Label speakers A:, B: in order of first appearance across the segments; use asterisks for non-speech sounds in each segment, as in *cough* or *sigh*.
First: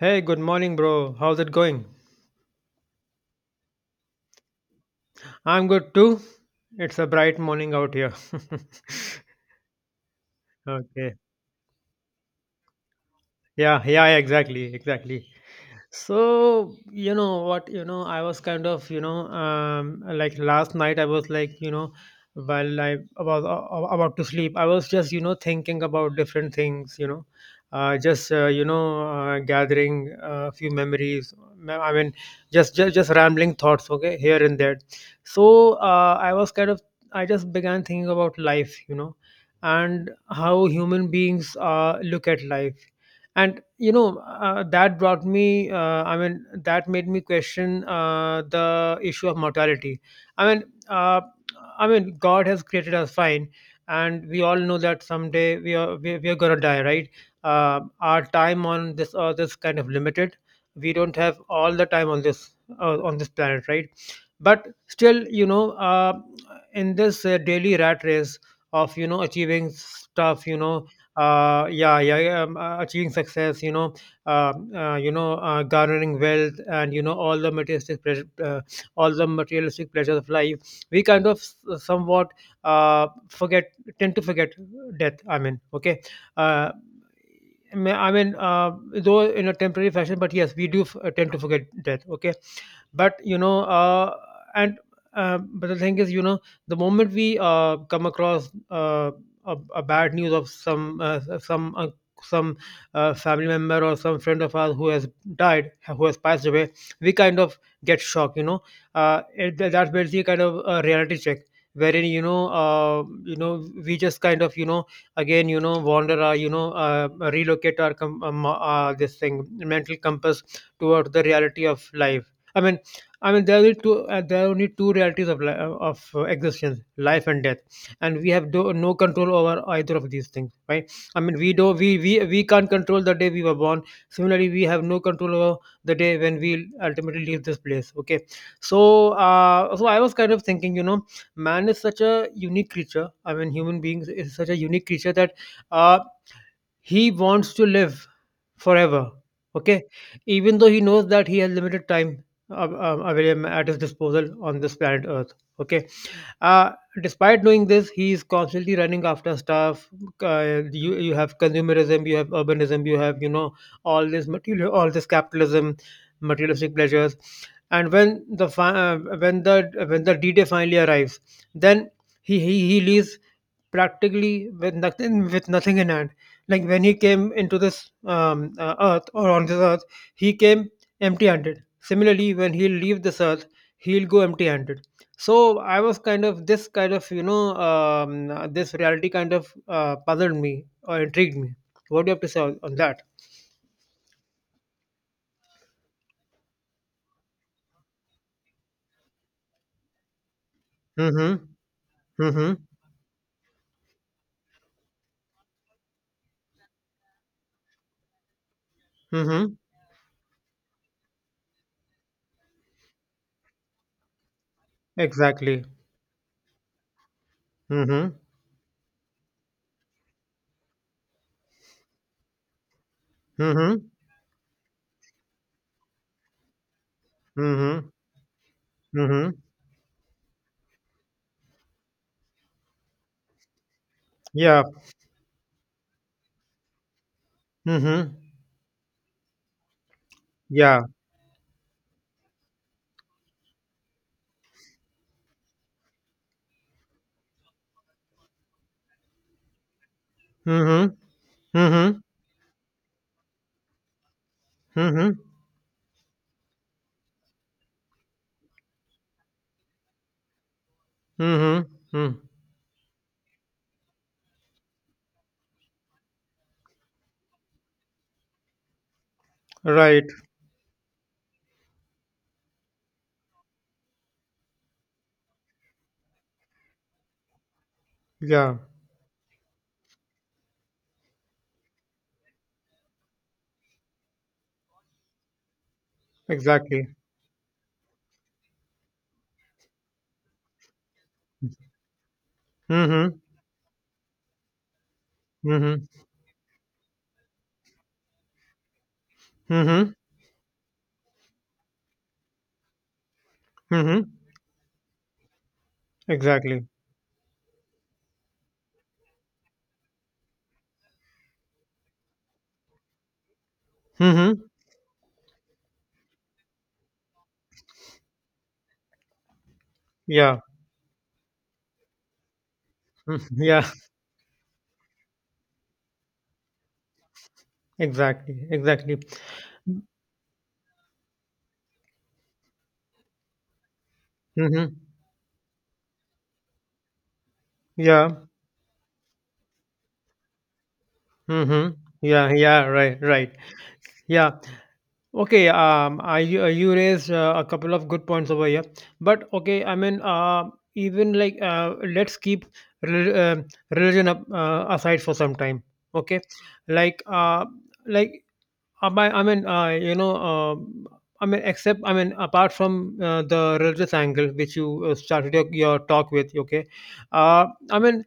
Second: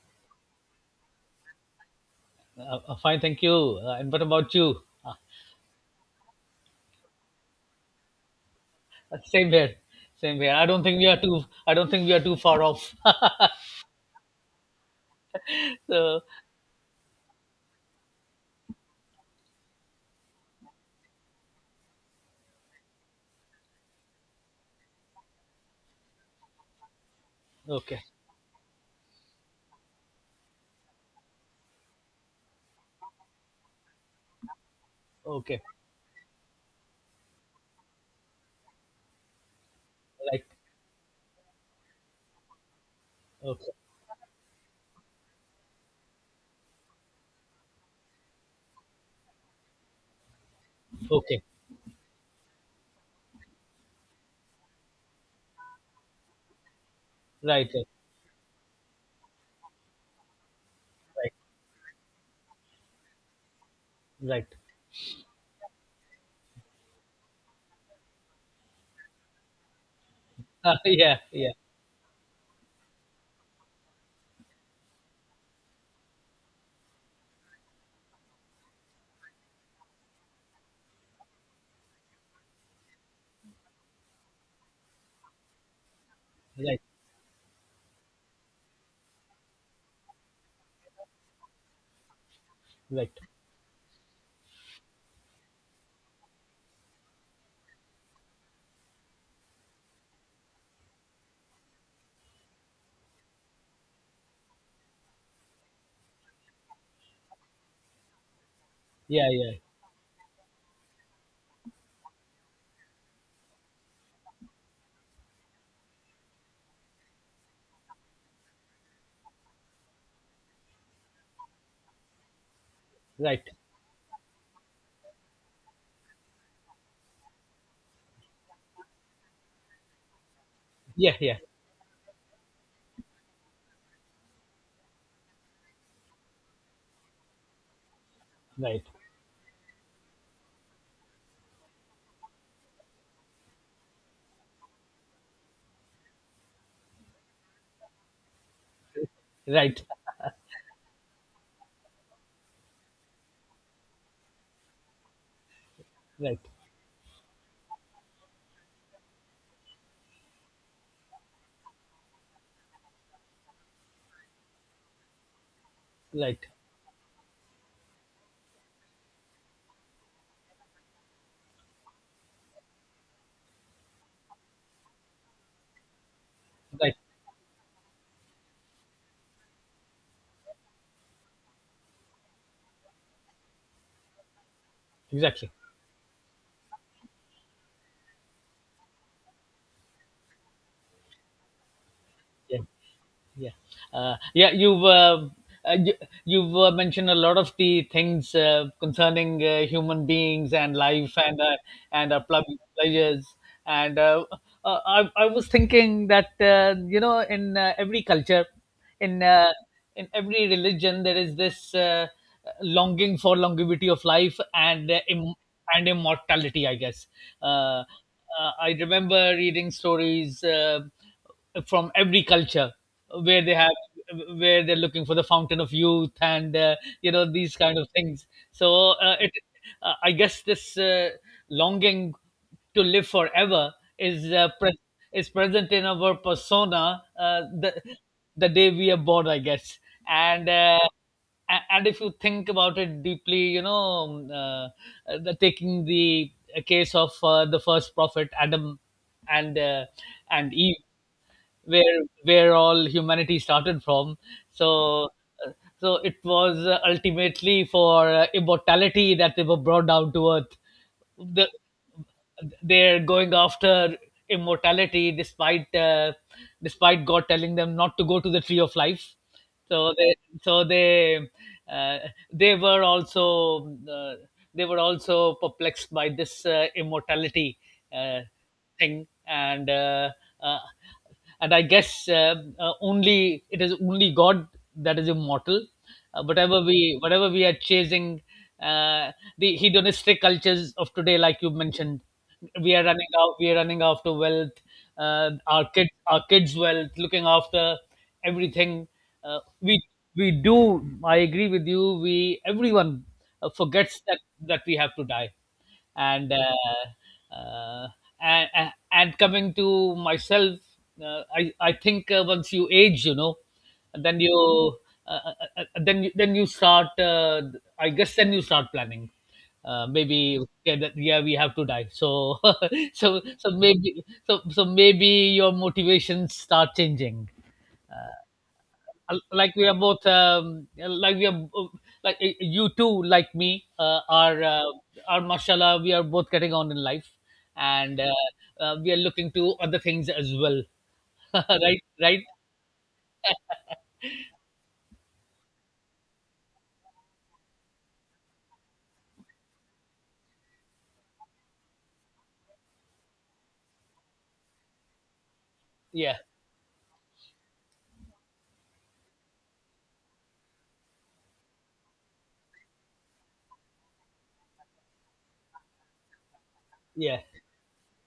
A: Hey, good morning, bro. How's it going?
B: Fine, thank you. And what about you?
A: I'm good too. It's a bright morning out here. *laughs*
B: Same here, same here. I don't think we
A: Okay.
B: are too. I don't think we are too far off.
A: Yeah, yeah, exactly, exactly.
B: *laughs* so,
A: So, you know what, I was kind of, like last night I was like, while I was about to sleep, I was just, thinking about different things,
B: okay,
A: just, gathering a few memories. I mean, just rambling thoughts, okay, here and there.
B: okay,
A: So, I was kind of, I just began thinking about life, and
B: right,
A: how human beings look at life, and
B: okay,
A: that brought me, I mean, that made me question the issue of mortality. i mean uh,
B: okay,
A: i mean God has created us, fine, and we all know that someday we are going to die, right?
B: right,
A: Our time on this earth is kind of limited. We don't
B: right,
A: have all the time on this, on this planet, right?
B: right,
A: But still, in this, daily rat race of, achieving stuff,
B: right. *laughs* Yeah, yeah,
A: yeah, yeah, yeah, achieving success, garnering wealth, and, all the materialistic pleasure, all the materialistic pleasures of life. We kind of, somewhat, forget, tend to forget death. I mean, okay. Uh,
B: right,
A: I mean, I mean, uh, though in a temporary fashion, but yes, we do, tend to forget death. Okay,
B: right,
A: but and but the thing is, the moment we, come across, a bad news of some, family member or some friend of ours who has died, who has passed away. We kind of get shocked.
B: yeah, yeah,
A: That's basically kind of a reality check, wherein, we just kind of, again, wander our, relocate our this thing, mental compass toward the reality of life. i mean i
B: right,
A: mean there are only two there are only two realities of existence, life and death. And we have, no control over either of these things, right?
B: yeah,
A: I
B: yeah,
A: mean, we can't control the day we were born. Similarly, we have no control over the day when we ultimately leave this place. Okay,
B: right,
A: so I was kind of thinking, you know, man is such a unique creature. I mean, human beings is such a unique creature that uh he wants to live forever.
B: right,
A: Okay, even though he knows that he has limited time, available at his disposal on this planet earth. Okay,
B: right,
A: uh, despite doing this, he is constantly running after stuff. You have consumerism, you have urbanism, you have, all this material, all this capitalism,
B: right,
A: materialistic pleasures, and when the fi- when the D day finally arrives, then he leaves practically with nothing, with nothing in hand. Like when he
B: right.
A: came into this, earth, or on this earth, he came empty-handed. Similarly, when he'll leave this earth, he'll go empty-handed.
B: Exactly.
A: So I was kind of, this kind of, this reality kind of, puzzled me, or intrigued me. What do you have to say on,
B: Yeah,
A: that?
B: yeah, yeah, uh, you, you've mentioned a lot of the things concerning human beings and life,
A: Mm-hmm.
B: and our
A: Mm-hmm.
B: pleasures, and I was thinking that, you know, in every culture, in uh,
A: Mm-hmm.
B: in every religion there is this longing for longevity of life and
A: Exactly.
B: and immortality, I guess. uh,
A: Mm-hmm.
B: I remember reading stories from every culture where they have
A: Mm-hmm.
B: where they're looking for the fountain of youth, and, you know, these kind
A: Mm-hmm.
B: of things. So
A: Mm-hmm.
B: it I guess this longing to live forever is
A: Yeah.
B: is present in our persona
A: Mm-hmm.
B: the day we are born, I guess. and uh,
A: Yeah.
B: a- and if you think about it deeply, you know, taking the case of the first prophet Adam and and Eve,
A: Mm-hmm. Mm-hmm.
B: where all humanity started from. so
A: Mm-hmm.
B: uh, so it was ultimately for immortality that they were brought down to earth. the,
A: Mm-hmm. Mm.
B: they're going after immortality despite despite God telling them not to go to the tree of life. so
A: Right.
B: they so they uh, they were also uh, they were also perplexed by this immortality uh,
A: Yeah.
B: thing. And uh, uh, and I guess only it is only God that is immortal.
A: Exactly.
B: Whatever we are chasing, uh, the hedonistic cultures of today, like you mentioned, we are
A: Mm-hmm.
B: running out. We are running after wealth,
A: Mm-hmm.
B: our kids' wealth, looking after everything. Uh, we
A: Mm-hmm.
B: we do. I agree with you. We Everyone
A: Mm-hmm.
B: forgets that we have to die, and
A: Exactly.
B: uh, uh, and coming to myself, I think once you age, you know, then you
A: Mm-hmm.
B: then you start, I guess then you start planning.
A: Yeah.
B: Maybe, okay, yeah, we have to die, so *laughs*
A: *laughs* Yeah.
B: maybe your motivations start changing.
A: Exactly. Exactly.
B: Like we are like You, too, like me,
A: Mm-hmm.
B: are, mashallah, we are both getting on in life, and
A: Yeah.
B: we are looking to other things as well. *laughs*
A: Mm-hmm.
B: Right, right,
A: Yeah. Yeah. Right. Right. Yeah. Okay. You raised a couple of good points over here, but okay. I mean, even like, let's keep rel- uh, religion aside for some time.
B: yeah,
A: Okay. Like, like, I mean, I mean, except, I mean, apart from, the religious angle, which you, started your talk with, okay,
B: yeah,
A: uh, I mean,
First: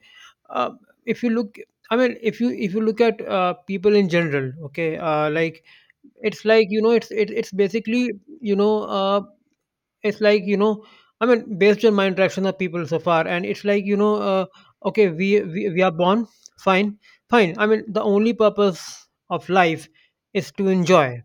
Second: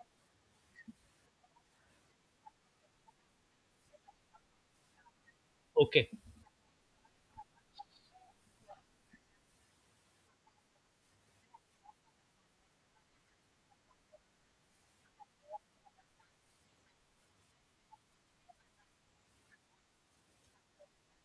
A: uh, if you look, I mean, if you look at, people in general, okay, like
B: okay,
A: it's like, it's basically, you know, uh, it's like, I mean, based on my interaction of people so far, and it's like, okay, we are born, fine, fine. I mean, the only purpose of life is to enjoy,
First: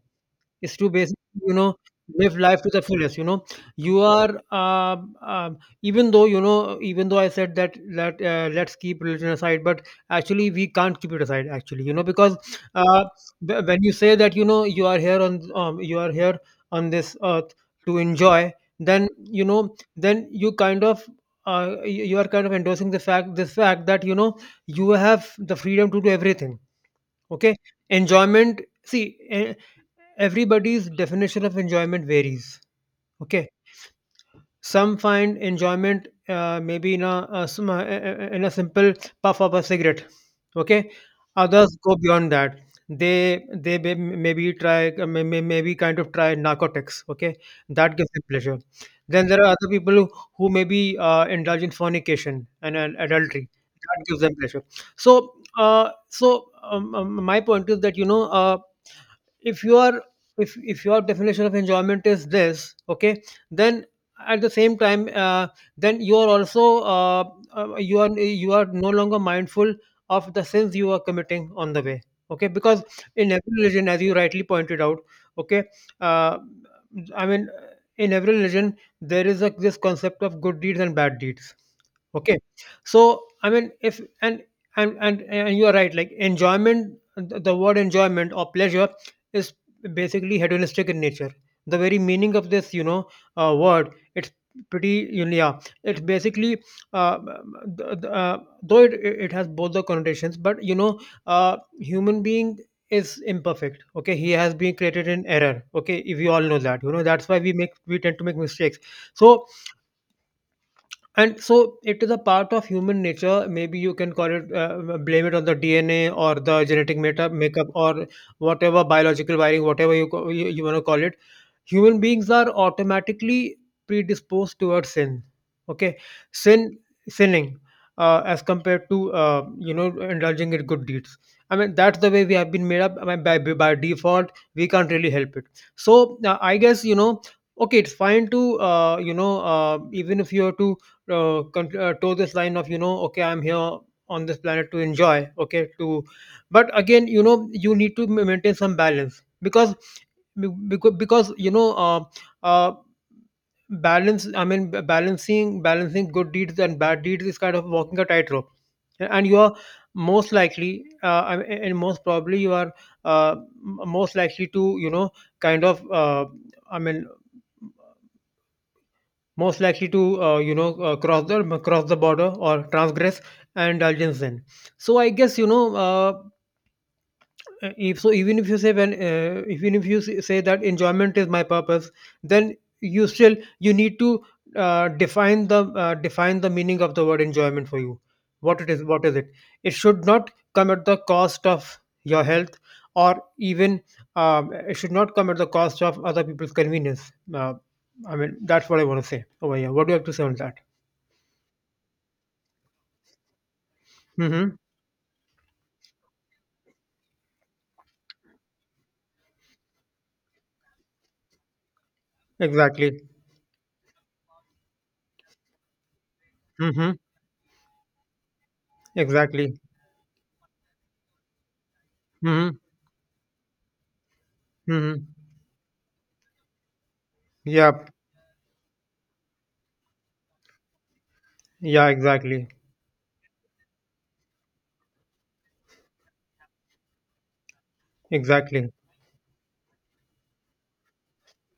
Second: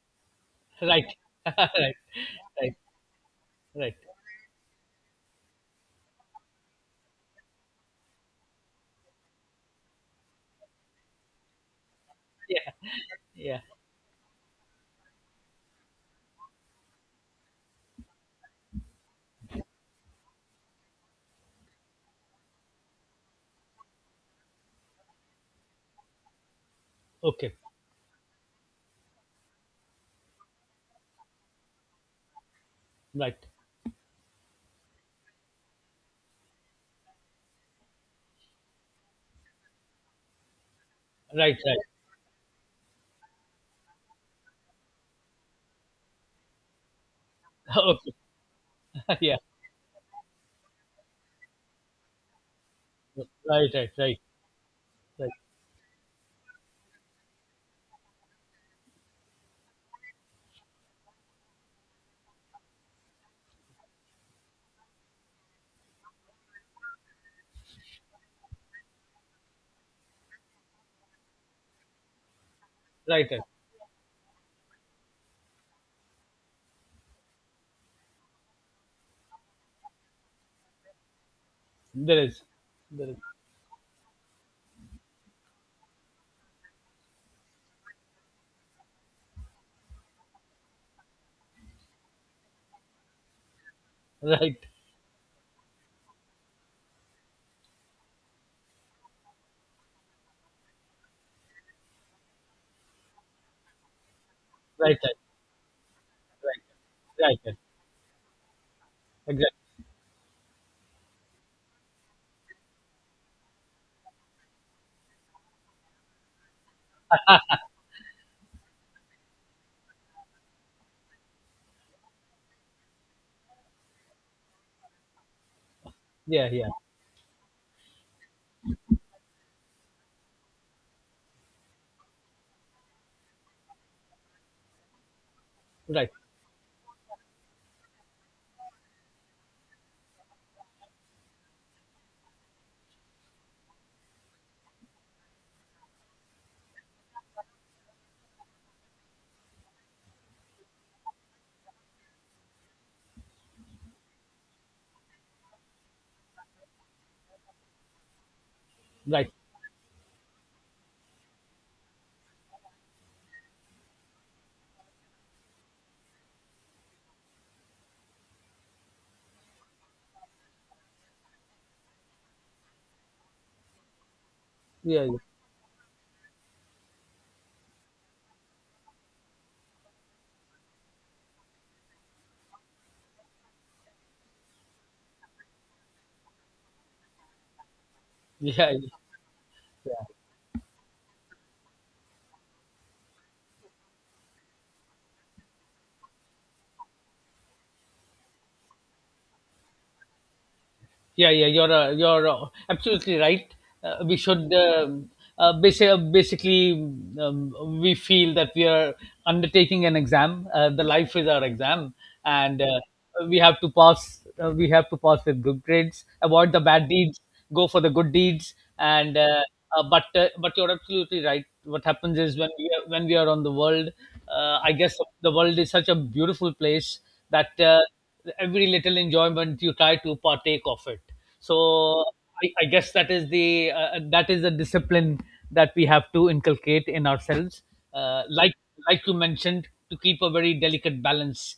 A: is to
B: right.
A: basically,
B: *laughs*
A: you know
B: Right,
A: live life to
B: right,
A: the fullest.
B: right,
A: You are, even though, even though I said that, let's keep religion aside, but actually we can't keep it aside actually, because,
B: yeah,
A: uh,
B: yeah,
A: when you say that, you are here on you are here on this earth to enjoy, then, then you kind of, you are kind of endorsing the fact this fact that, you have the freedom to do everything. Okay.
B: okay,
A: Enjoyment, see, everybody's definition of enjoyment varies. Okay,
B: right,
A: some find enjoyment, maybe in a simple puff of a cigarette. Okay,
B: right,
A: others
B: right.
A: go beyond that. They maybe try, maybe kind of try narcotics. Okay,
B: *laughs*
A: that gives
B: Okay.
A: them pleasure.
B: *laughs*
A: Then
B: Yeah,
A: there are other people who maybe, indulge in fornication, and adultery.
B: right, right,
A: That
B: right,
A: gives them pleasure.
B: right,
A: So, my point is that. If your if your definition of enjoyment is this, okay, then, at the same time then you are also, you are no longer mindful of the sins you are committing on the way, okay, because
B: right,
A: in
B: right.
A: every religion, as you rightly pointed out, okay, uh, I mean, in every religion there is this concept of good deeds and bad deeds.
B: There
A: Okay,
B: is, there is.
A: so I mean if and and you are right, like enjoyment, the word enjoyment or pleasure is basically hedonistic in nature. The very meaning of this, word, it's
B: Right,
A: pretty, yeah, it's basically, uh, th- th- uh, though it has both the connotations, but, human being is imperfect. Okay, he has been
B: right,
A: created
B: right,
A: in error. Okay, if you all know
B: right,
A: that, you know, that's why
B: right, right.
A: we tend to make mistakes. So
B: Exactly.
A: and so it is a part of human nature. Maybe you can call it, blame it on the dna, or the genetic, makeup, or whatever, biological wiring, whatever you want to call it. Human beings are automatically predisposed towards sin. Okay,
B: Yeah, yeah,
A: sin, sinning, as compared to, indulging in good deeds. I mean, that's the way we have been made up. I mean, by default we can't really help it.
B: right.
A: So, I guess, okay, it's fine to, even if you have to, toe this line of, okay, I'm here on this planet to enjoy, okay, to, but again, you need to maintain some balance, because, because, because you know uh, uh, balance, I mean, balancing good deeds and bad deeds is kind of walking a tightrope, and
B: Right.
A: you are most likely, I mean, and most probably you are, most likely to, kind of, I mean, most likely to, cross the border, or transgress, and indulge in. So
B: Yeah.
A: I
B: Yeah.
A: guess, if so, even if you say, when even if you, say that enjoyment is my purpose, then you still, you need to, define the meaning of the word enjoyment for you. What it
B: Yeah.
A: is.
B: Yeah.
A: What is it? It should not come at the cost of your health, or even, it should not come at the cost of other people's convenience. I mean, that's what I want to say over here. What do you have to say on that?
B: Yeah, yeah. You're absolutely right. We should,
A: Mm-hmm.
B: basically, we feel that we are undertaking an exam. The life is our exam, and
A: Exactly.
B: we have to pass. We have to pass with good grades. Avoid the bad
A: Mm-hmm.
B: deeds. Go for the good deeds. And
A: Exactly.
B: but you're absolutely right. What happens is when
A: Mm-hmm.
B: when we are on the world, I guess
A: Mm-hmm.
B: the world is such a beautiful place that
A: Yeah.
B: every little enjoyment you try to partake of it.
A: Yeah.
B: So,
A: Exactly.
B: I guess that is the discipline that we have to inculcate in ourselves. Uh, like
A: Exactly.
B: like you mentioned, to keep a very delicate balance,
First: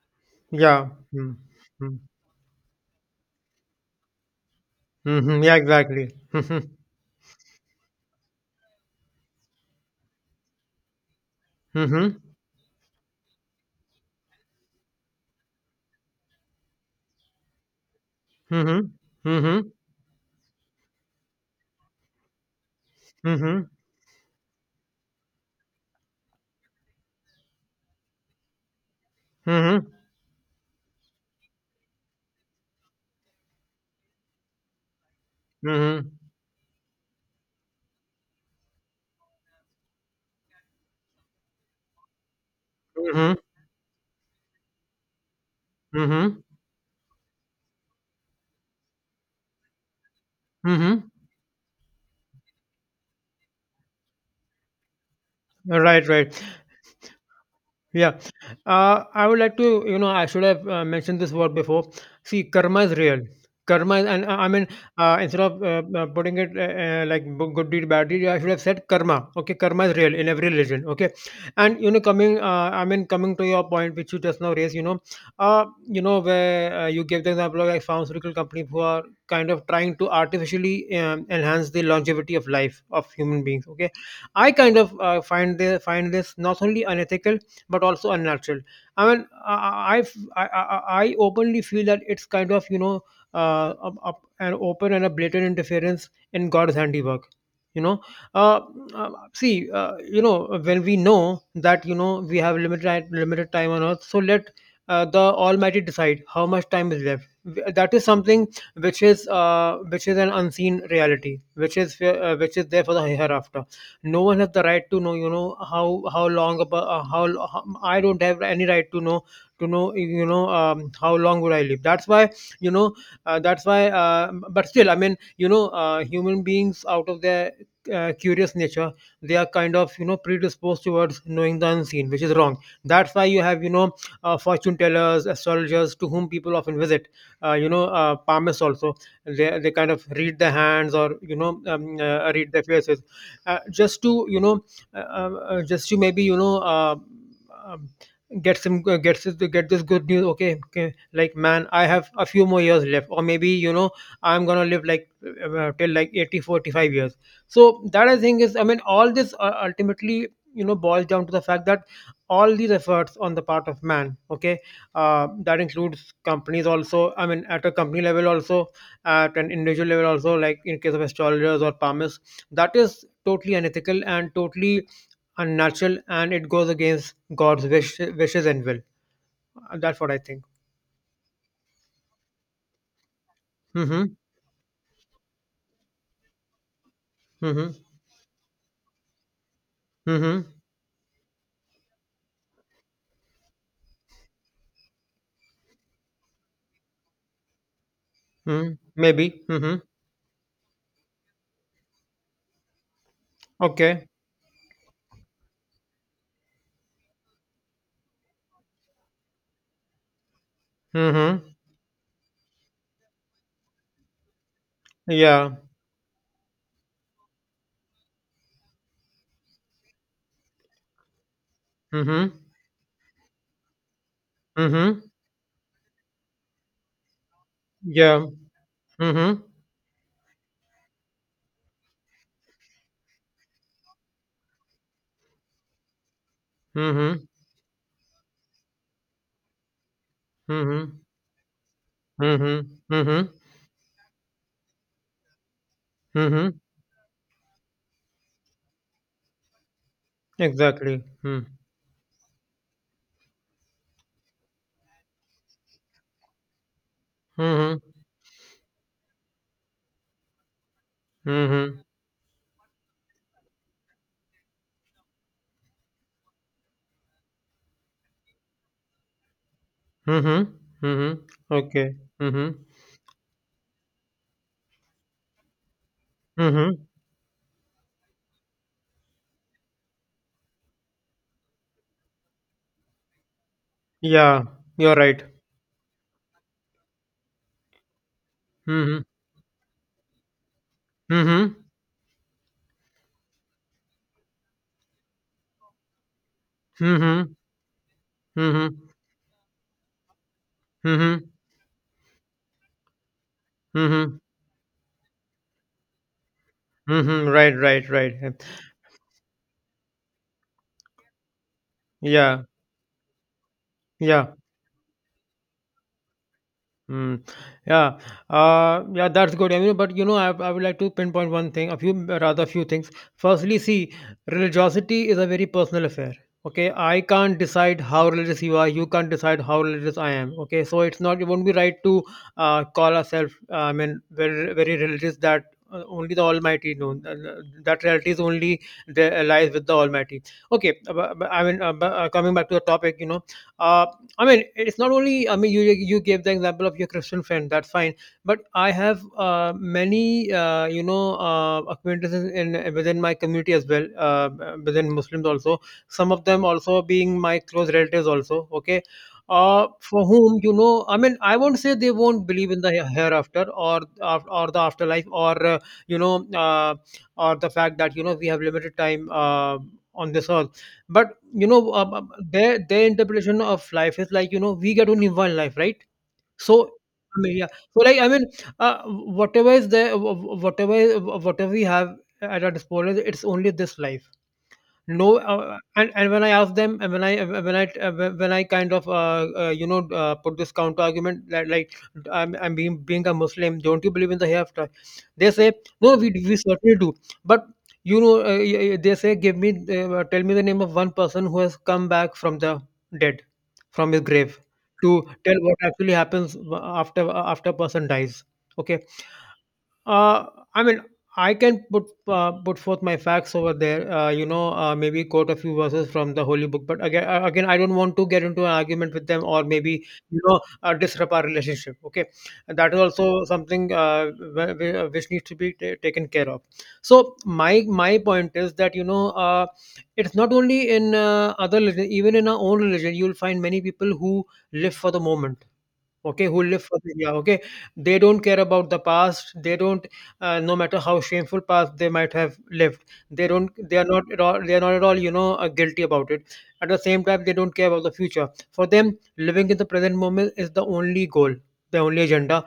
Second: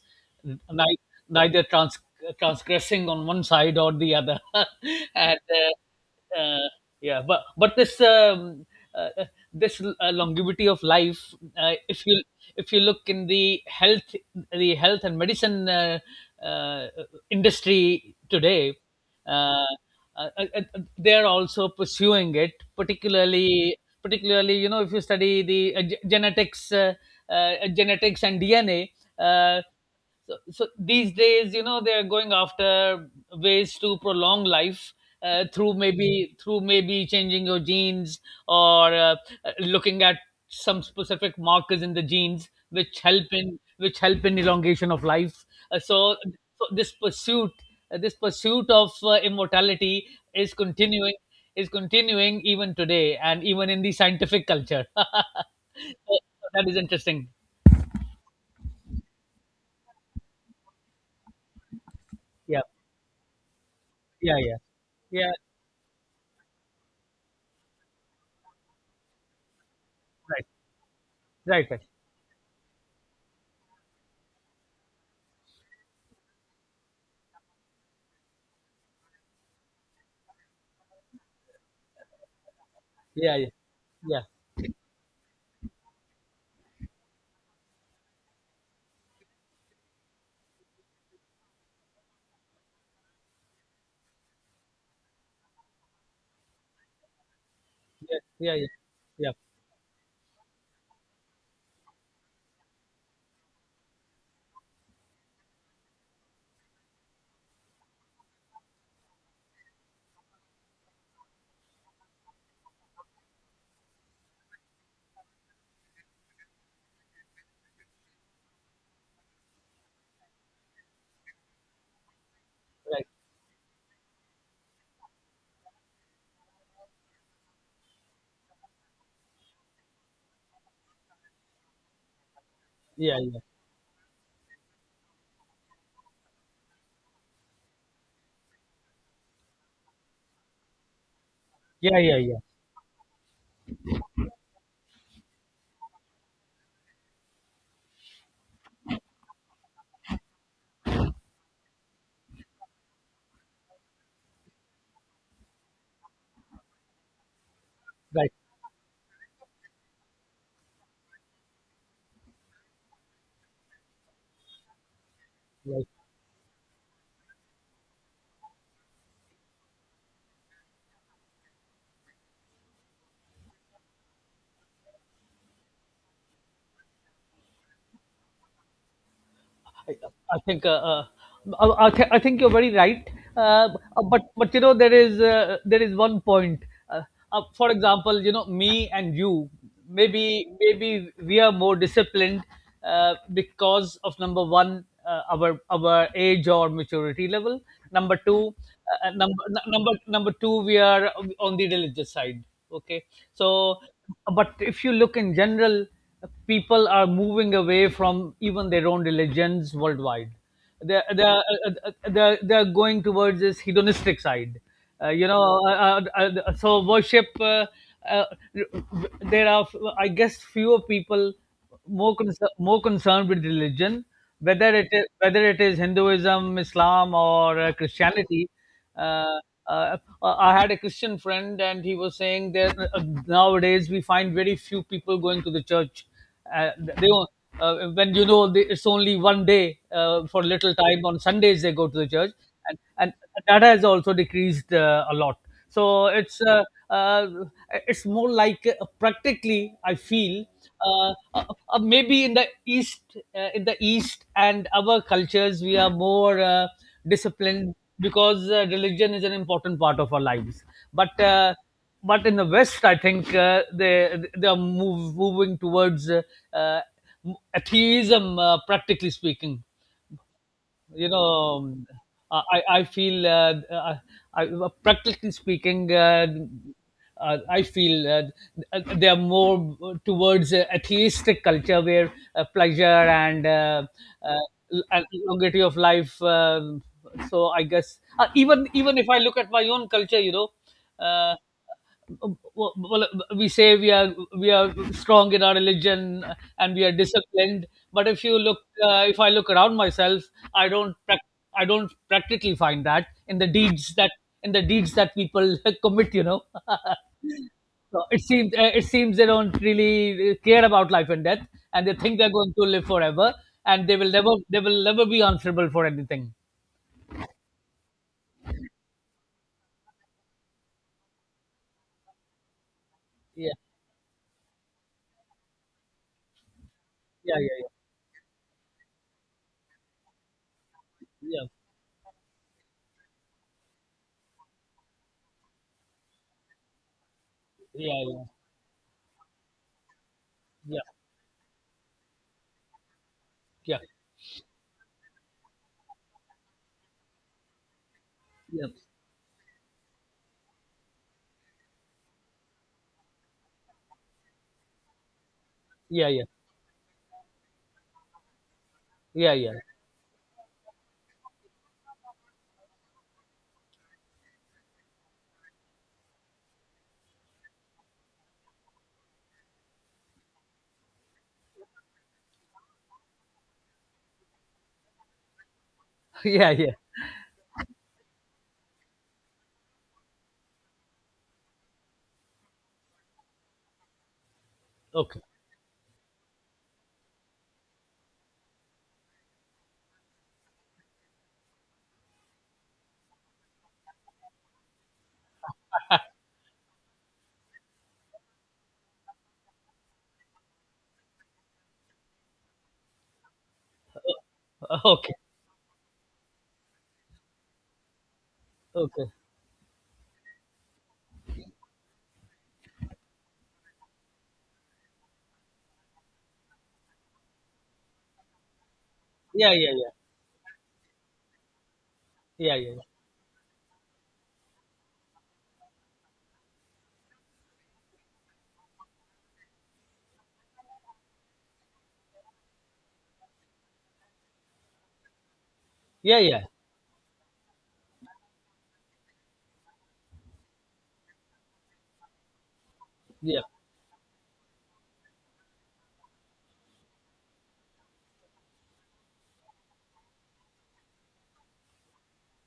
A: Yeah.
B: ni-
A: Mm.
B: neither
A: Mm.
B: transgressing on one side or the other. *laughs* and.
A: Mhm. Yeah, exactly.
B: Uh, yeah, but this, uh, uh, this longevity of life,
A: Mhm.
B: if you look in the health and medicine uh, industry today,
A: Mhm.
B: uh,
A: Mhm.
B: they are also pursuing it,
A: Mhm.
B: particularly, you know, if you study the genetics, genetics and DNA. uh,
A: Mhm.
B: so, so these days, you know, they're going after ways to prolong life, through
A: Mhm.
B: maybe, changing your genes, or looking at some specific markers in the genes which help
A: Mhm.
B: in, elongation of life. Uh, so,
A: Mhm. Mhm.
B: so this pursuit, of immortality is
A: Mhm.
B: continuing, even today and even in the scientific culture. *laughs*
A: Right,
B: so,
A: right.
B: so that is interesting.
A: Yeah. I would like to, I should have, mentioned this word before. See,
B: Yeah,
A: karma is real. Karma, is, and
B: yeah,
A: I
B: yeah,
A: mean,
B: yeah,
A: instead of, putting it, like, good deed, bad deed, I should have said karma. Okay, karma is real in
B: right.
A: every religion. Okay,
B: Right, right.
A: and, coming, I mean, coming to your point, which you just now raised, where, you gave the example of, like, pharmaceutical companies who are kind of trying to artificially, enhance the longevity of life of
B: Yeah,
A: human
B: yeah,
A: beings. Okay,
B: yeah,
A: I kind of find find this not only unethical but also unnatural. I mean, I, I openly feel that it's kind of, you know, an open and a blatant interference in God's handiwork. You know,
B: yeah, yeah,
A: uh,
B: yeah, yeah,
A: see, you know, when we know that, you know, we have limited time on earth, so let the Almighty decide how much time is left. That is something which is an unseen reality, which is there for the hereafter. No one has the right to know, you know, how long about how, I don't have any right to know, you know, how long would I live. That's why, you know,
B: right.
A: that's why but still, I mean, you know, human beings, out of their curious nature, they are kind of, you know, predisposed towards knowing the unseen, which is wrong. That's
B: Yeah,
A: why you
B: yeah,
A: have, you know, fortune tellers, astrologers, to whom people often visit, you know, palmists also. They kind of read the hands, or you know,
B: yeah, yeah, yeah.
A: read the faces, just to you know, just to maybe, you know, um, get some get this good news. Okay, like, man, I have a few more years left, or maybe, you know, I'm gonna live like till like 80 45 years. So that, I
B: Right,
A: think, is, I mean, all this ultimately, you know, boils down to the fact that all these efforts on the part of man, okay, that
B: right.
A: includes companies also, I mean, at a company level also, at an individual level also, like in case of astrologers or palmists, that is totally unethical and totally unnatural, and it goes against God's wishes and will.
B: I,
A: That's what I
B: I
A: think.
B: think, I think you're very right. Uh,
A: Mm-hmm.
B: but you know, there is one point. Uh, for
A: Mm-hmm.
B: example, you know, me and you,
A: Mm-hmm.
B: maybe we are more disciplined, because of number one, our age or maturity level. Number two,
A: Mm-hmm. Maybe. Mm-hmm.
B: we are on the religious side. Okay. So,
A: Okay.
B: but if you look in general, people are moving away from even their own religions worldwide.
A: Mm-hmm.
B: They're going towards this hedonistic side, you know.
A: Yeah.
B: So worship, uh, there are, I guess, fewer people
A: Mm-hmm.
B: more concerned with religion,
A: Mm-hmm.
B: whether it is Hinduism, Islam, or
A: Yeah.
B: Christianity. uh,
A: Mm-hmm.
B: I had a Christian friend, and he was saying that, nowadays, we find very few people going to the church. They
A: Mm-hmm.
B: don't- When you know, it's only one day, for little
A: Mm-hmm.
B: time on Sundays, they go to the church, and
A: Mm-hmm.
B: and
A: Mm-hmm.
B: that has also decreased a lot. So it's,
A: Mm-hmm.
B: uh, more like, practically I feel,
A: Exactly.
B: uh,
A: Mm-hmm.
B: uh, maybe in the east, in the east and our cultures we are more disciplined
A: Mm-hmm.
B: because religion is an important part of our lives, but uh,
A: Mm-hmm.
B: but in the west, I think, they moving towards uh, atheism, practically speaking.
A: Mm-hmm.
B: You
A: Mm-hmm.
B: know,
A: Okay.
B: uh,
A: Mm-hmm.
B: i i feel uh, uh, practically speaking,
A: Mm-hmm.
B: I feel they are more towards a atheistic culture where, pleasure and,
A: Yeah.
B: uh,
A: You're right.
B: longevity of life, so I guess, even
A: Mm-hmm.
B: if I look at my own culture, you know. uh,
A: Mm-hmm.
B: well, we say we are strong in our religion, and we are
A: Mhm.
B: disciplined. But if you look,
A: Mhm.
B: if I look around myself, i don't
A: Mhm.
B: prac- I don't practically find that in the deeds that,
A: Mhm.
B: people *laughs* commit, you know. *laughs*
A: Mhm. Right, right,
B: So it
A: right.
B: seems, they don't really care about life and death, and they think they're
A: Yeah.
B: going to live forever, and
A: Yeah.
B: they will never be answerable for anything.
A: Hmm. Yeah. Yeah, that's good. I mean, but you know, I would like to pinpoint one thing, a few, rather a few things.
B: Yeah,
A: Firstly, see, religiosity is a very personal affair. Okay. I
B: yeah,
A: can't
B: yeah, yeah,
A: decide how religious you are. You can't decide how religious I am. Okay. So it won't
B: yeah,
A: be right to call ourselves, I mean, very, very religious. That only the Almighty knows. That
B: yeah,
A: reality is
B: yeah,
A: only there, lies with the Almighty. Okay.
B: yeah,
A: But I mean, coming back to the topic, you know,
B: yeah,
A: uh, I mean, it's not only. I mean, you gave the example of your Christian friend. That's fine, but
B: yeah,
A: I have many, you know, acquaintances in within my community as well, within Muslims also.
B: yeah,
A: Some of
B: yeah.
A: them also being my close relatives also. Okay,
B: Yeah, yeah,
A: for whom, you know, I mean, I won't say they won't believe in the hereafter, or the afterlife, or you know, or the fact that, you know, we have limited time on this earth, but you know, their interpretation of life is like, you know, we get only one life, right?
B: *laughs* yeah,
A: So,
B: yeah.
A: I mean, yeah, so like, I mean, whatever is there, whatever we have at our disposal, it's only this life. No
B: Okay,
A: and when I ask them, and when I when I kind of you know, put this counter argument that, like, I'm being a Muslim, don't you believe in the hereafter? They say, no, we certainly do, but you know, they say, give me, tell me the name of one person who has come back from the dead, from his grave,
B: *laughs*
A: to
B: okay,
A: tell what actually happens after a person dies. Okay.
B: okay.
A: uh, I mean, I can put forth my facts over there. You know, maybe quote a few verses from the holy book. But again, again, I don't want to get into an argument with them, or
B: Yeah, yeah,
A: maybe,
B: yeah,
A: you know, disrupt our relationship. Okay,
B: yeah, yeah,
A: that is also something which needs to be ta taken care of. So my point is that, you know, it's not only in other religion, even in our own religion, you'll find many people who live for the moment.
B: yeah,
A: Okay,
B: yeah,
A: who
B: yeah.
A: live for the, yeah, okay, they don't care about the past. They don't, no matter how shameful past they might have lived, they
B: Yeah.
A: don't, they are not at all, you know, guilty about it. At the same time, they don't care about the future. For them, living in the present moment is the only goal, the only agenda.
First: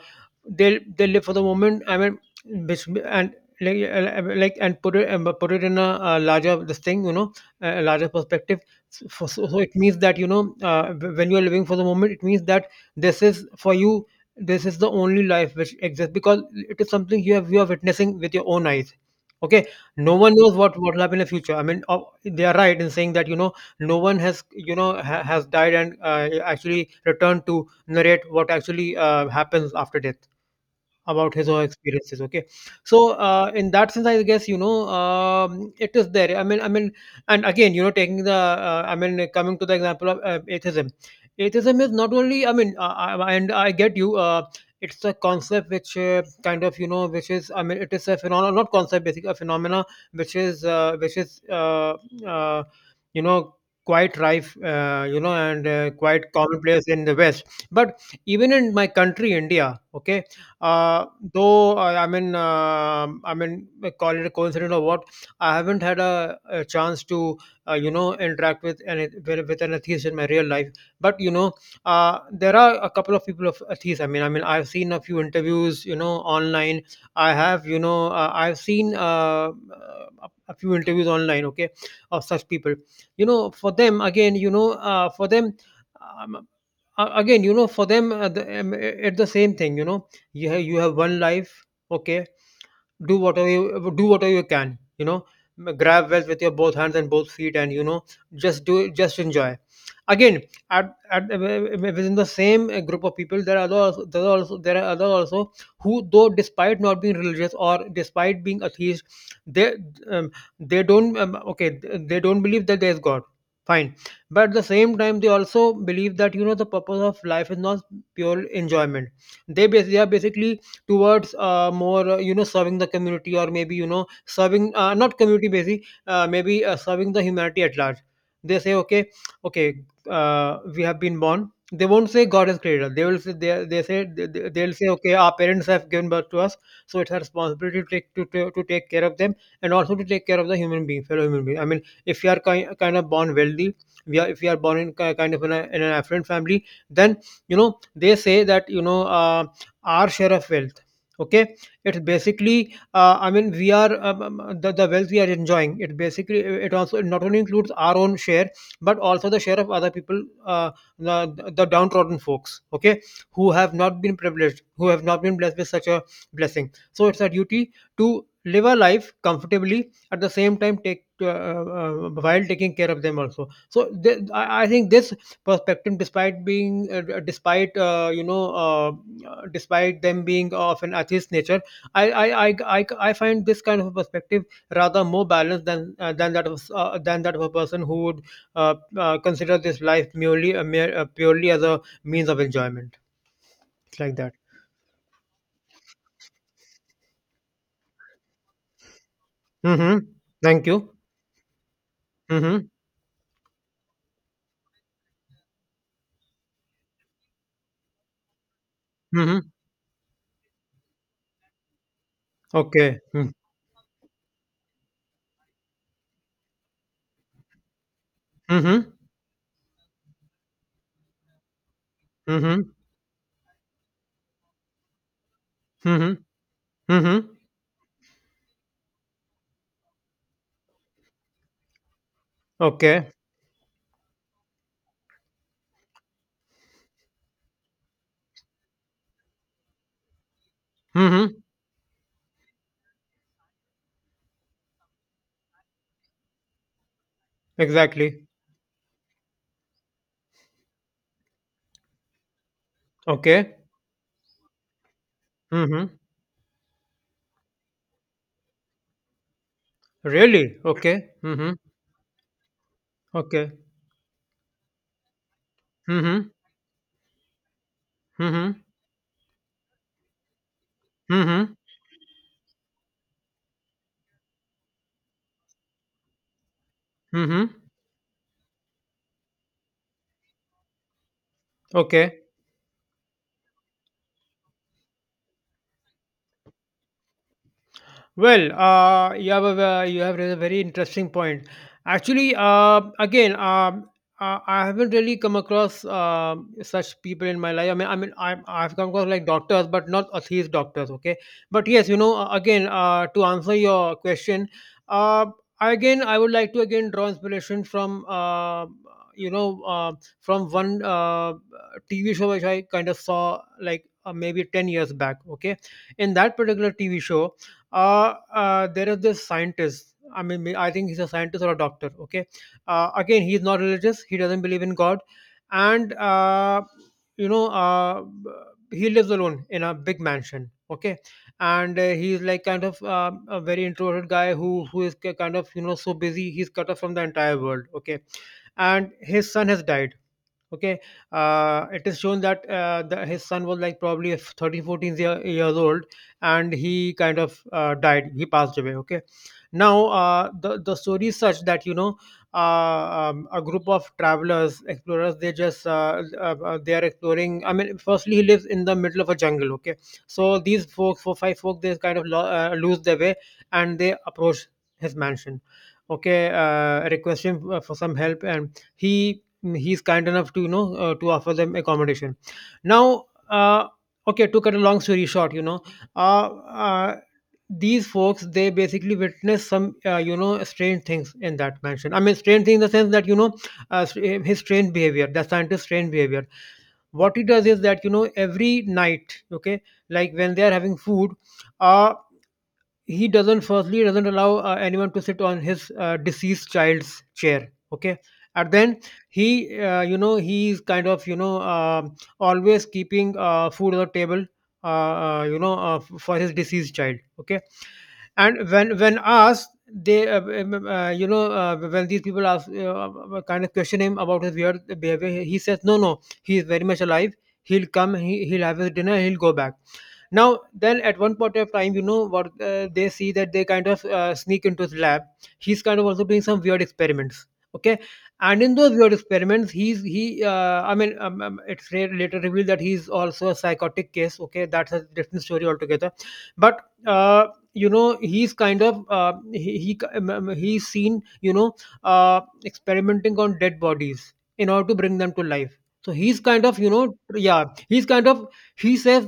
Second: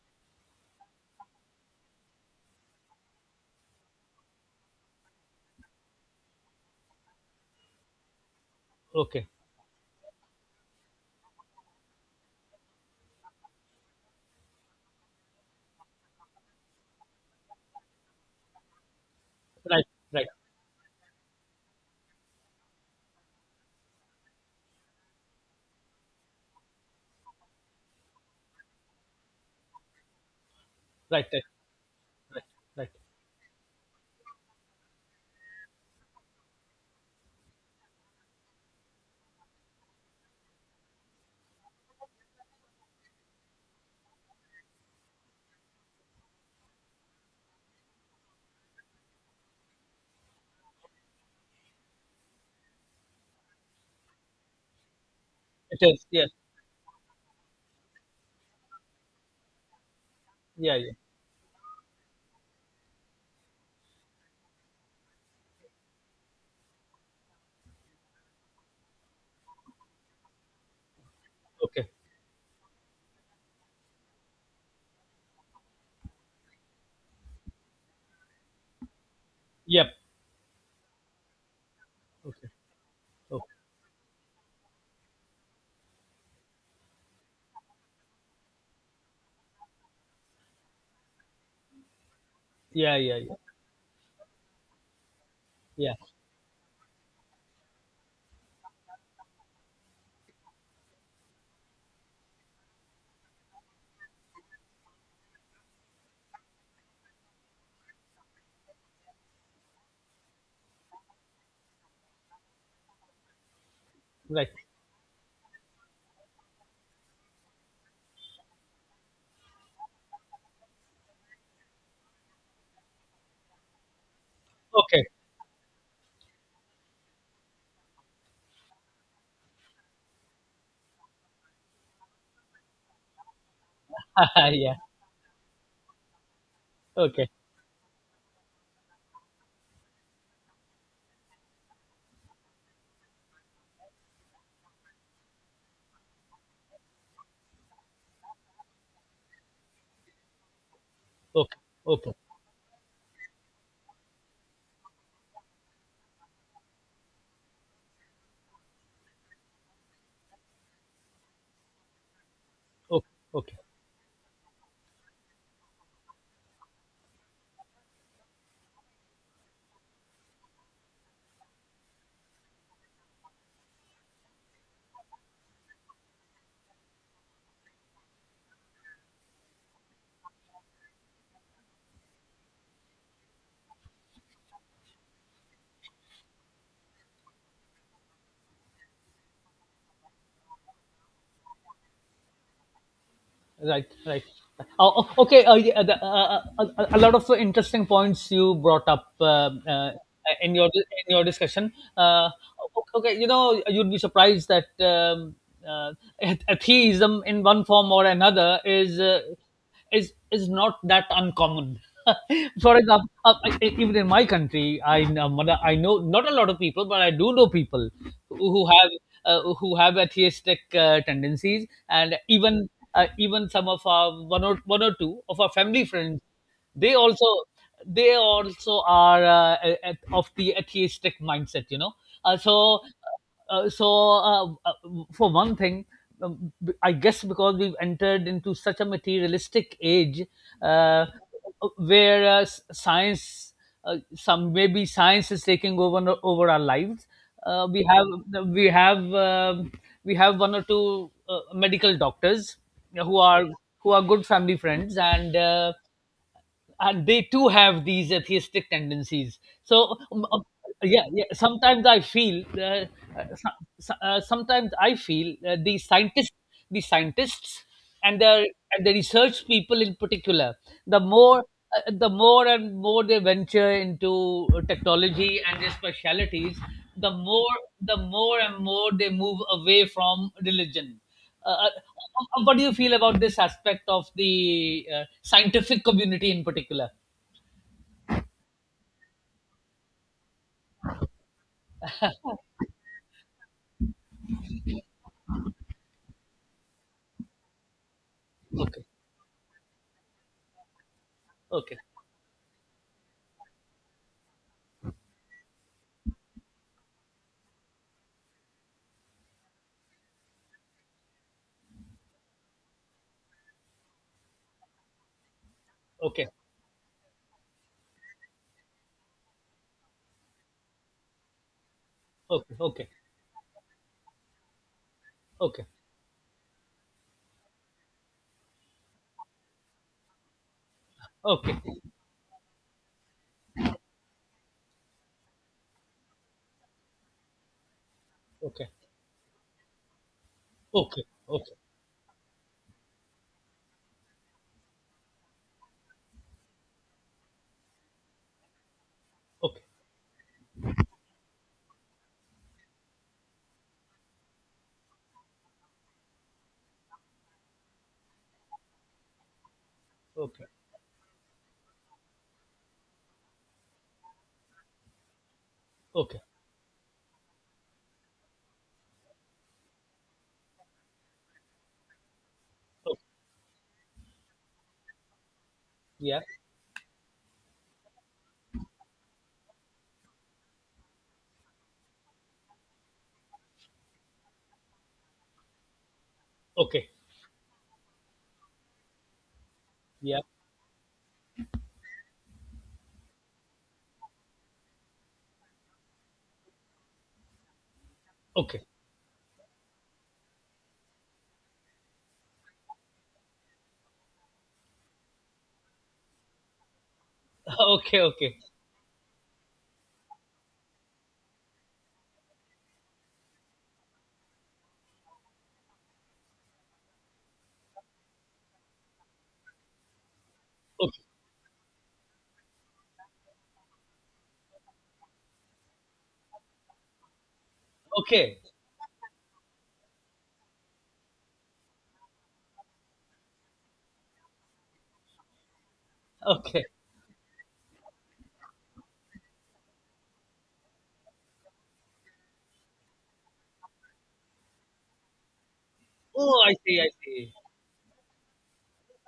A: They live for the moment. I mean, bas- and like and put it, put it in a, uh, larger this thing, you know, a larger perspective. So,
B: Okay,
A: it means that, you know, when you are living for the moment, it means that this is for you. This is the only life which exists, because it is something you have, you are witnessing with your own eyes. Okay,
B: right,
A: no
B: right,
A: one knows what will happen in the future. I mean, they are right in saying that, you know, no one has, you know, has died and actually returned to narrate what actually happens after death,
B: right,
A: about
B: right,
A: his or experiences. Okay,
B: right, right.
A: so in that sense, I guess, you know, it is there. I mean, and again, you know, taking the I mean, coming to the example of atheism. Atheism is not only, I mean, and I get you. It's a concept which, kind of, you know, which is, I mean, it is a phenomena, not concept, basically a phenomena, which is uh, you know, quite rife, you know, and
B: It is. Yeah,
A: quite commonplace in the west, but even in my country, India. Okay,
B: yeah, yeah.
A: uh, though I mean, call it a coincidence or what, I haven't had a chance to you know, interact with an, with an atheist in my real life. But you know,
B: Okay.
A: there are a couple of people of atheists. I mean, I've seen a few interviews, you know, online. I have, you know, I've seen
B: Yep.
A: a few interviews online, okay, of such
B: Okay.
A: people. You
B: Okay.
A: know, for them, again, you know, for them. Um, Again, you know, for them, it's the same thing, you know, you have, you have one life. Okay,
B: Yeah,
A: do
B: yeah, yeah,
A: whatever, you do whatever you can, you know,
B: yeah.
A: grab wealth with your both hands and both feet, and you know, just do, just enjoy. Again, at within the same group of people, there are also, there are others also, who, though despite not being religious or despite being atheist, they um, they don't, okay, they don't believe that there is god. Fine, but
B: Right.
A: at the same time, they also believe that, you know, the purpose of life is not pure enjoyment. They they are basically towards more, you know, serving the community, or maybe, you know, serving
B: Okay.
A: not community, basically maybe serving the humanity at large. They say, okay, okay, we have been born. They won't say god has created us. They will say,
B: *laughs*
A: they'll
B: Yeah.
A: say, okay, our parents have given birth to us, so it's our
B: Okay.
A: responsibility to to take care of them, and also to take care of the human being fellow human being. I mean, if you are kind of born wealthy, we are if you are born in kind of in an affluent family, then, you know, they say that, you know, our share of wealth, okay,
B: Okay.
A: it's
B: Okay.
A: basically, I mean, we are the wealth we are enjoying, it basically, it also, it not only includes our own share, but also the share of other people, the downtrodden folks, okay,
B: Okay.
A: who
B: Okay.
A: have not been privileged, who have not been blessed with such a blessing. So it's our duty to live our life comfortably, at the same time, take while taking care of them also. So I think this perspective, despite being despite you know, despite them being of an atheist nature, I, I i I find this kind of a perspective rather more balanced than that of a person who would uh, consider this life purely as a means of enjoyment.
B: Right,
A: It's like
B: right.
A: that.
B: Okay. Yeah, the, a lot of interesting points you brought up,
A: Mm-hmm. Thank you.
B: in your discussion.
A: Mm-hmm.
B: Okay, you know, you'd be surprised that, uh, *laughs* atheism, in one form or another, is,
A: Mm-hmm.
B: not that uncommon. *laughs* For
A: Okay.
B: example,
A: Mm-hmm.
B: even in my country, I know, not a lot of people, but I do know people who who
A: Mm-hmm.
B: have who have atheistic tendencies, and
A: Mm-hmm.
B: even, some of our one or two of our family friends,
A: Mm-hmm.
B: they also
A: Mm-hmm.
B: they also are, of the atheistic mindset. You know. uh, so
A: Okay.
B: uh, so, uh, uh, for one thing, I guess because we've entered into such a materialistic age, uh,
A: Mm-hmm.
B: where, science, some maybe science is taking over, over our lives. Uh, we
A: Exactly.
B: have we have um we have one or two medical doctors who are
A: Okay.
B: who are good family friends,
A: Mm-hmm.
B: And they too have these atheistic tendencies, so,
A: Really?
B: yeah,
A: Okay.
B: yeah,
A: Mhm.
B: sometimes I feel,
A: Okay.
B: the
A: Mhm.
B: scientists, the scientists and
A: Mhm.
B: the research people in particular, the more
A: Mhm.
B: the more and more they venture into technology and their specialities,
A: Mhm.
B: the more and more they move away from religion.
A: Okay.
B: What do you feel about this aspect of the scientific community in particular?
A: Well, you have a you have raised a very interesting point. Actually, again, I haven't really come across such people in my life. I mean, I've
B: Okay,
A: come across, like, doctors, but not atheist doctors. Okay, but
B: okay,
A: yes, again, to answer your question, uh, again, I would like to again draw inspiration from you know uh, from one TV show, which I kind of saw, like, maybe 10 years back. Okay, in
B: okay,
A: that particular TV show, there is this scientist. I mean, I think he's a scientist or a doctor. Okay.
B: okay, okay,
A: Again, he's not religious. He doesn't believe in God.
B: okay,
A: And you know, uh, he lives alone in a big mansion. Okay,
B: okay,
A: and
B: okay,
A: he's, like, kind of a very introverted guy who is kind of, so busy he's cut off from the entire world. Okay,
B: okay,
A: and his son has died. Okay,
B: okay, okay,
A: it is shown that his son was, like, probably 13 thirteen, 14 year, years old, and he kind of died. He passed away. Okay. Now, the story is such that a group of travelers, explorers, they just they are exploring. I mean, firstly, he lives in the middle of a jungle. Okay, so
B: okay,
A: these folks, four five folk, they kind of lose their way, and they approach his mansion. Okay,
B: okay,
A: request him for some help, and he, he's kind enough to, to offer them accommodation.
B: okay,
A: Now, okay, to cut a long story short,
B: yeah,
A: uh, uh, these folks, they basically witness some strange things in that mansion. I mean, strange things in the sense that his strange behavior, the scientist's strange behavior.
B: okay,
A: What he does is that, every night, okay, like
B: yeah,
A: when they are having food, uh he doesn't, firstly, doesn't allow anyone to sit on his deceased child's chair. Okay, and
B: okay,
A: then he's kind of always keeping food on the table, uh, for his deceased child. Okay.
B: *laughs* okay, okay,
A: And when asked, they, when these people ask, kind of question him about his weird behavior, he says no, no, he is very much alive. He'll come. He'll have his dinner, he'll go back. Now, then at
B: okay,
A: one point of time, you know what they see that they kind of sneak into his lab. He's kind of also doing some weird experiments. Okay,
B: okay,
A: and in those weird experiments, he's he I mean, later revealed that he's also a psychotic case. Okay, that's a different story altogether. But
B: okay.
A: uh, he's kind of, he's seen experimenting on dead bodies in order to bring them to life. So he's
B: Oh,
A: kind
B: I
A: of,
B: see, I see.
A: yeah, he's kind of he says,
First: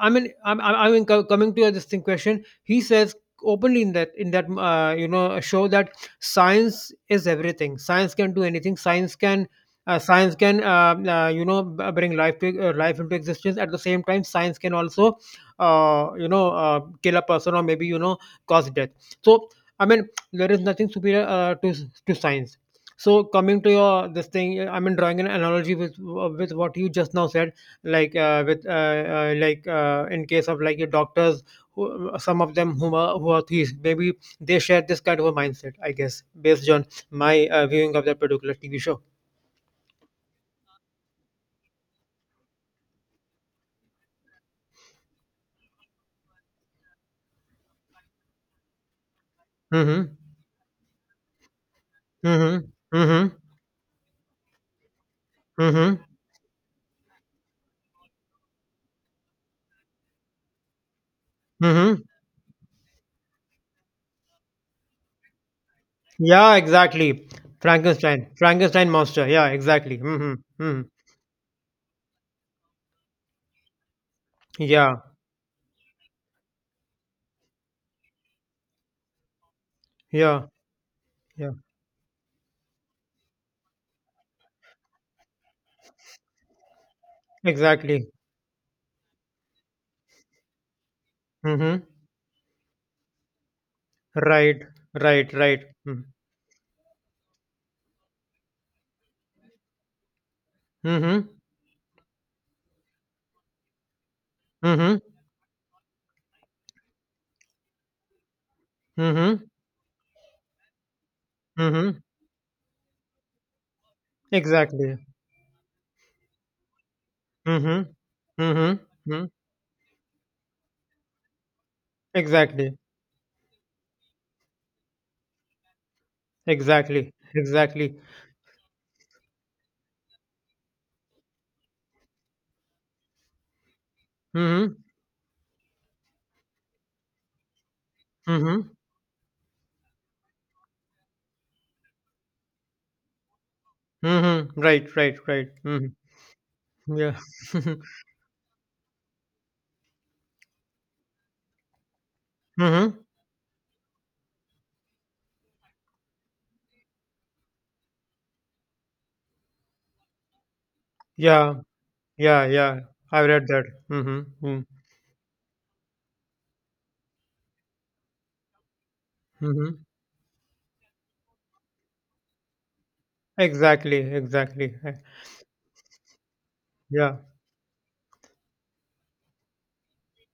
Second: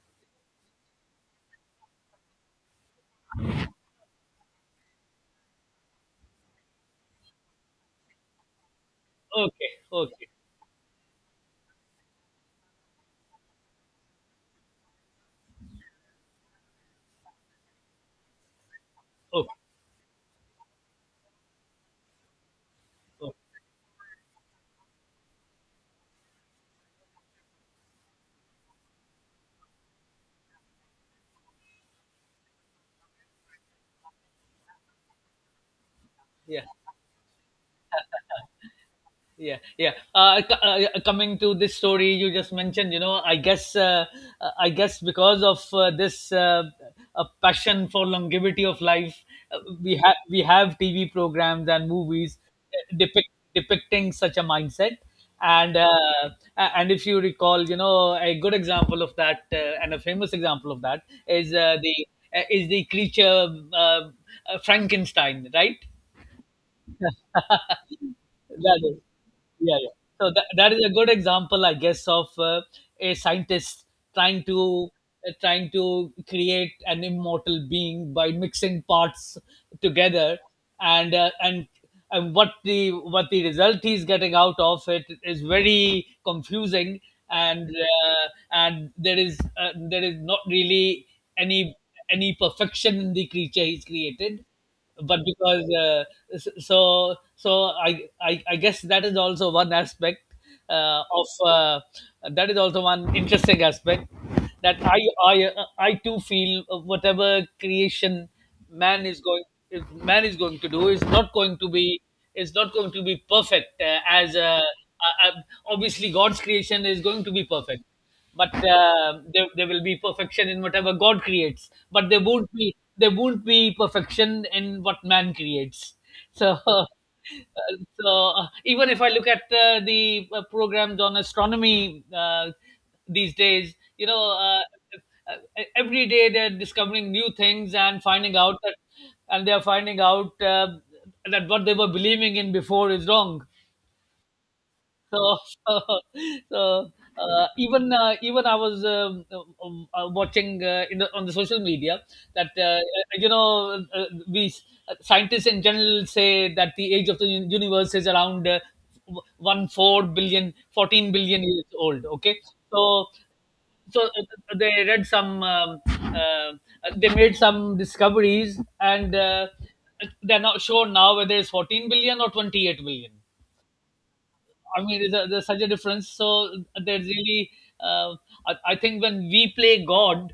A: I mean, I mean, coming to this thing question, he says openly in that, in that show, that science is everything. Science can do anything. Science can,
B: Okay, okay,
A: bring life to, life into existence. At the same time, science can also kill a person, or maybe cause death. So,
B: okay,
A: I mean, there is nothing superior to science. So
B: okay,
A: coming to your this thing, I mean, drawing an analogy with what you just now said, like with like in case of, like, your doctors, who, some of them, who are thieves maybe, they share this kind of a mindset, I guess,
B: yeah.
A: based on my viewing of that particular TV show.
B: Yeah, yeah. Yeah, coming to this story you just mentioned, I guess because of this a passion for longevity of life, we
A: Mm-hmm.
B: have we have TV programs and movies
A: Mm-hmm.
B: uh, depict-
A: Mm-hmm.
B: depicting such a mindset. And
A: Mm-hmm.
B: and if you recall, you know, a good example of that and a famous example of that is
A: Mm-hmm.
B: the is the creature Frankenstein, right?
A: Yeah, exactly.
B: *laughs* That
A: Frankenstein, Frankenstein
B: is,
A: monster, yeah,
B: yeah, yeah,
A: exactly.
B: so
A: Mm-hmm.
B: that is
A: Mm-hmm.
B: a good example I guess of a scientist trying to
A: Yeah,
B: trying to create an immortal being by mixing parts together,
A: yeah,
B: and uh,
A: yeah,
B: and and what the result he's getting out of it is very confusing, and
A: exactly.
B: uh, and there is not really any
A: Mm-hmm.
B: any perfection in the creature he's created.
A: Right,
B: But
A: right, right.
B: because
A: Mm-hmm.
B: I guess that is also one aspect
A: Mm-hmm.
B: of that is also one interesting aspect that
A: Mm-hmm.
B: I too feel whatever creation man is going
A: Mm-hmm.
B: if man is going to do is not going to
A: Mm-hmm.
B: be, is not going to be perfect, as
A: Exactly.
B: obviously God's creation is going to be perfect.
A: Mhm.
B: But
A: Mhm. Mhm.
B: there will be perfection in whatever God creates, but there won't
A: Exactly.
B: be, there won't be perfection in what man creates. So *laughs*
A: Exactly. Exactly.
B: so even if I look at the programs on astronomy these days, you know,
A: Mhm.
B: every day they're discovering new things and finding out
A: Mhm.
B: that, and they're finding out that what they were believing in before is wrong.
A: Mhm. Right. Right.
B: So
A: Right.
B: *laughs*
A: Mhm.
B: so
A: Yeah. *laughs*
B: even I was watching in the, on the social media that
A: Mhm.
B: you know we scientists in general say that the age of the universe is around one four billion, fourteen billion
A: Yeah.
B: years old. Okay,
A: Yeah. Yeah.
B: so
A: I read that.
B: so
A: Mhm. Mhm.
B: they read some they made some discoveries, and
A: Mhm.
B: they're not sure now whether it's 14 billion or 28 billion.
A: Exactly. Exactly.
B: I
A: Eh,
B: mean, there's, there's such a difference. So there's
A: yeah.
B: really, uh, I think when we play God,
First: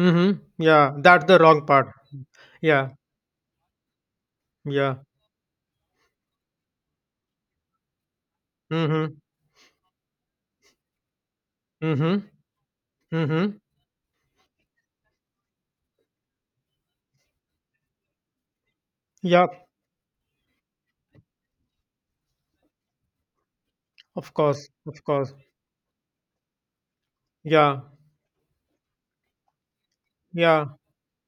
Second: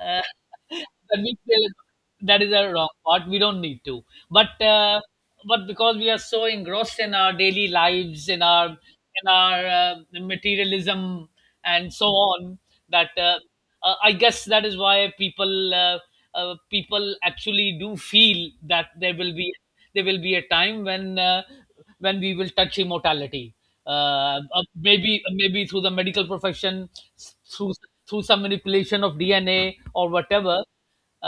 B: uh, *laughs*
A: Yeah.
B: when
A: That's
B: we
A: the wrong
B: play,
A: part.
B: that is a
A: Yeah.
B: wrong part. We don't need to, but
A: Yeah.
B: uh, but because we are so engrossed in our daily lives, in our
A: Mhm.
B: in our uh, materialism and so
A: Mhm.
B: on, that
A: Mhm.
B: I guess that is why people people actually do feel that there will
A: Yeah.
B: be, there will be a time when. When we will touch immortality.
A: Of course. Of
B: Maybe
A: course.
B: maybe through the medical profession, through
A: Yeah.
B: through some manipulation of DNA or whatever.
A: Yeah.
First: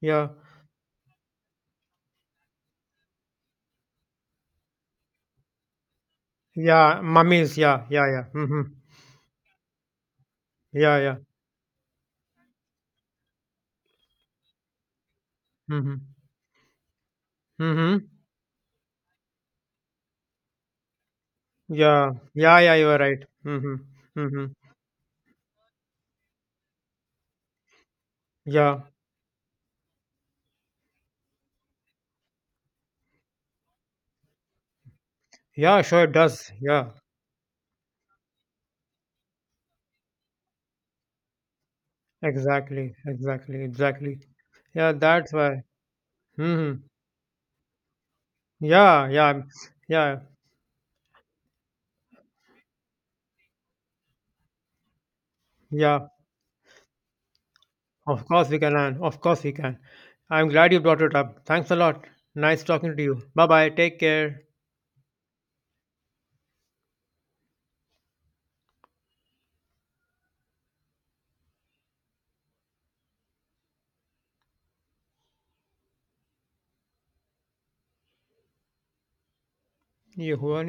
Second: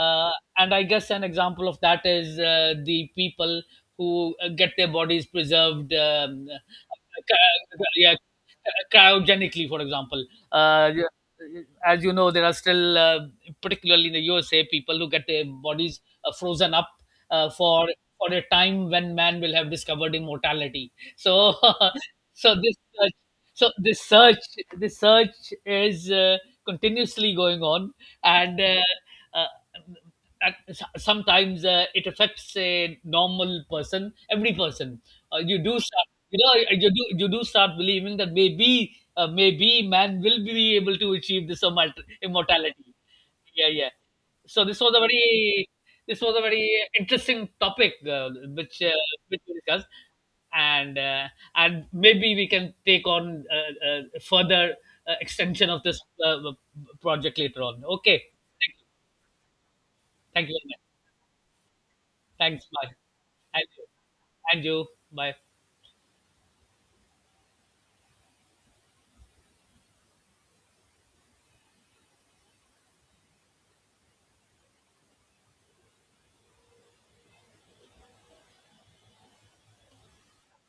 A: Yeah.
B: and I guess an example of that is the people who get their bodies preserved,
A: Yeah. Mummies. Yeah. Yeah.
B: yeah,
A: Yeah. Mhm.
B: cryogenically, for example. Uh,
A: Yeah. Yeah.
B: as you know, there are still, particularly in the USA, people who get their bodies
A: Mhm.
B: frozen up uh, for
A: Mhm.
B: for a time when man will have discovered immortality. So
A: Yeah.
B: *laughs* so
A: Yeah, yeah,
B: this
A: you are
B: search,
A: right.
B: so
A: Mhm. Mhm.
B: this search is continuously going on, and
A: Yeah.
B: uh, at, sometimes it affects a normal person, every person. You do
A: Yeah, sure
B: start,
A: it
B: you
A: does.
B: know,
A: Yeah.
B: you do start believing that maybe maybe man will be able to achieve this
A: Exactly.
B: immortality.
A: Exactly.
B: Yeah, yeah.
A: Exactly.
B: So this
A: Yeah,
B: was a
A: that's why.
B: very, this was a very
A: Hmm.
B: interesting topic which uh,
A: Yeah, yeah,
B: which we discussed,
A: yeah,
B: and uh, and maybe we can take on further extension of this
A: yeah.
B: project later on. Okay,
A: Of course we
B: thank
A: can,
B: you,
A: Ann. Of course we can. I'm
B: thank you very
A: glad you
B: much.
A: brought it up. Thanks a lot. Nice
B: Thanks,
A: talking
B: bye,
A: to you. Bye
B: and
A: bye.
B: you,
A: Take care.
B: and you, bye.
A: You who are